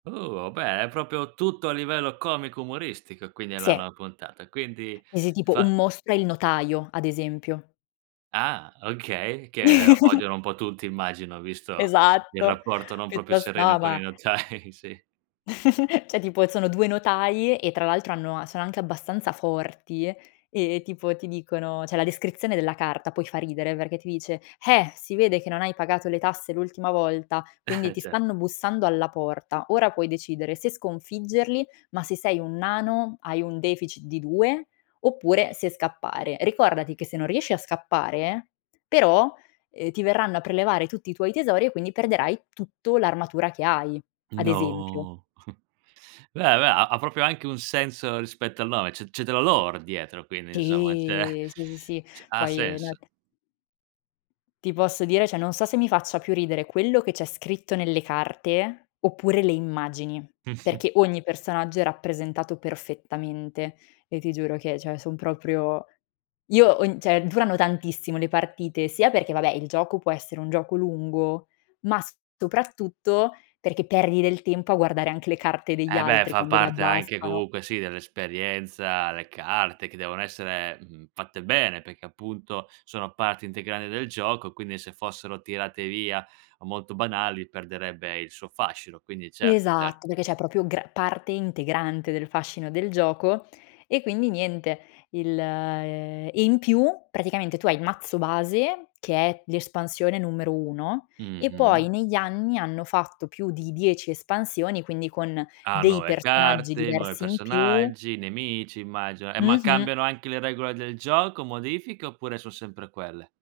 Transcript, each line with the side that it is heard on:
right: Oh, beh, è proprio tutto a livello comico umoristico, quindi è la
left: Se.
right: nuova puntata. Quindi,
left: Eh, se tipo
right: fa
left: un mostro è il notaio, ad esempio.
right: Ah, okay. Che odiano un po' tutti immagino, visto il
left: Esatto.
right: rapporto non
left: Più
right: proprio sereno con
left: tostava.
right: i notai, sì.
left: Cioè, tipo sono 2 notai e tra l'altro hanno sono anche abbastanza forti e tipo ti dicono c'è la descrizione della carta, poi fa ridere perché ti dice: "Eh, si vede che non hai pagato le tasse l'ultima volta, quindi ti
right: Cert
left: stanno bussando alla porta. Ora puoi decidere se sconfiggerli, ma se sei un nano, hai un deficit di 2, oppure se scappare. Ricordati che se non riesci a scappare, però, uhm, ti verranno a prelevare tutti i tuoi tesori e quindi perderai tutto l'armatura che hai." Ad esempio.
right: No. Beh, beh, ha proprio anche un senso rispetto al nome, c'è c'è della lore dietro quindi, insomma, c'è
left: Sì. sì, sì, sì.
right: c ha
left: Poi nell
right: senso.
left: Ti posso dire cioè, non so se mi faccia più ridere quello che c'è scritto nelle carte oppure le immagini,
right: Mh-mh.
left: perché ogni personaggio è rappresentato perfettamente e ti giuro che cioè, son proprio io ho n cioè durano tantissimo le partite sia perché vabbè il gioco può essere un gioco lungo, ma soprattutto perché perdi del tempo a guardare anche le carte degli
right: Eh, beh,
left: altri
right: fa
left: quando le
right: parte anche
left: abbassano.
right: comunque, sì, dell'esperienza, le carte che devono essere, mhmm, fatte bene, perché appunto sono parte integrante del gioco, quindi se fossero tirate via o molto banali, perderebbe il suo fascino. Quindi certo, cert
left: Esatto, perché c'è proprio gra parte integrante del fascino del gioco e quindi niente il e in più, praticamente tu hai il mazzo base che è l'espansione numero 1 e
right: Mh-mh.
left: poi negli anni hanno fatto più di 10 espansioni quindi con
right: Ah,
left: dei
right: nuove
left: personaggi
right: carte, nuovi
left: diversi in più
right: personaggi, nemici immagino. Eh, ma
left: Mh-mh.
right: cambiano anche le regole del gioco, modifiche oppure son sempre quelle?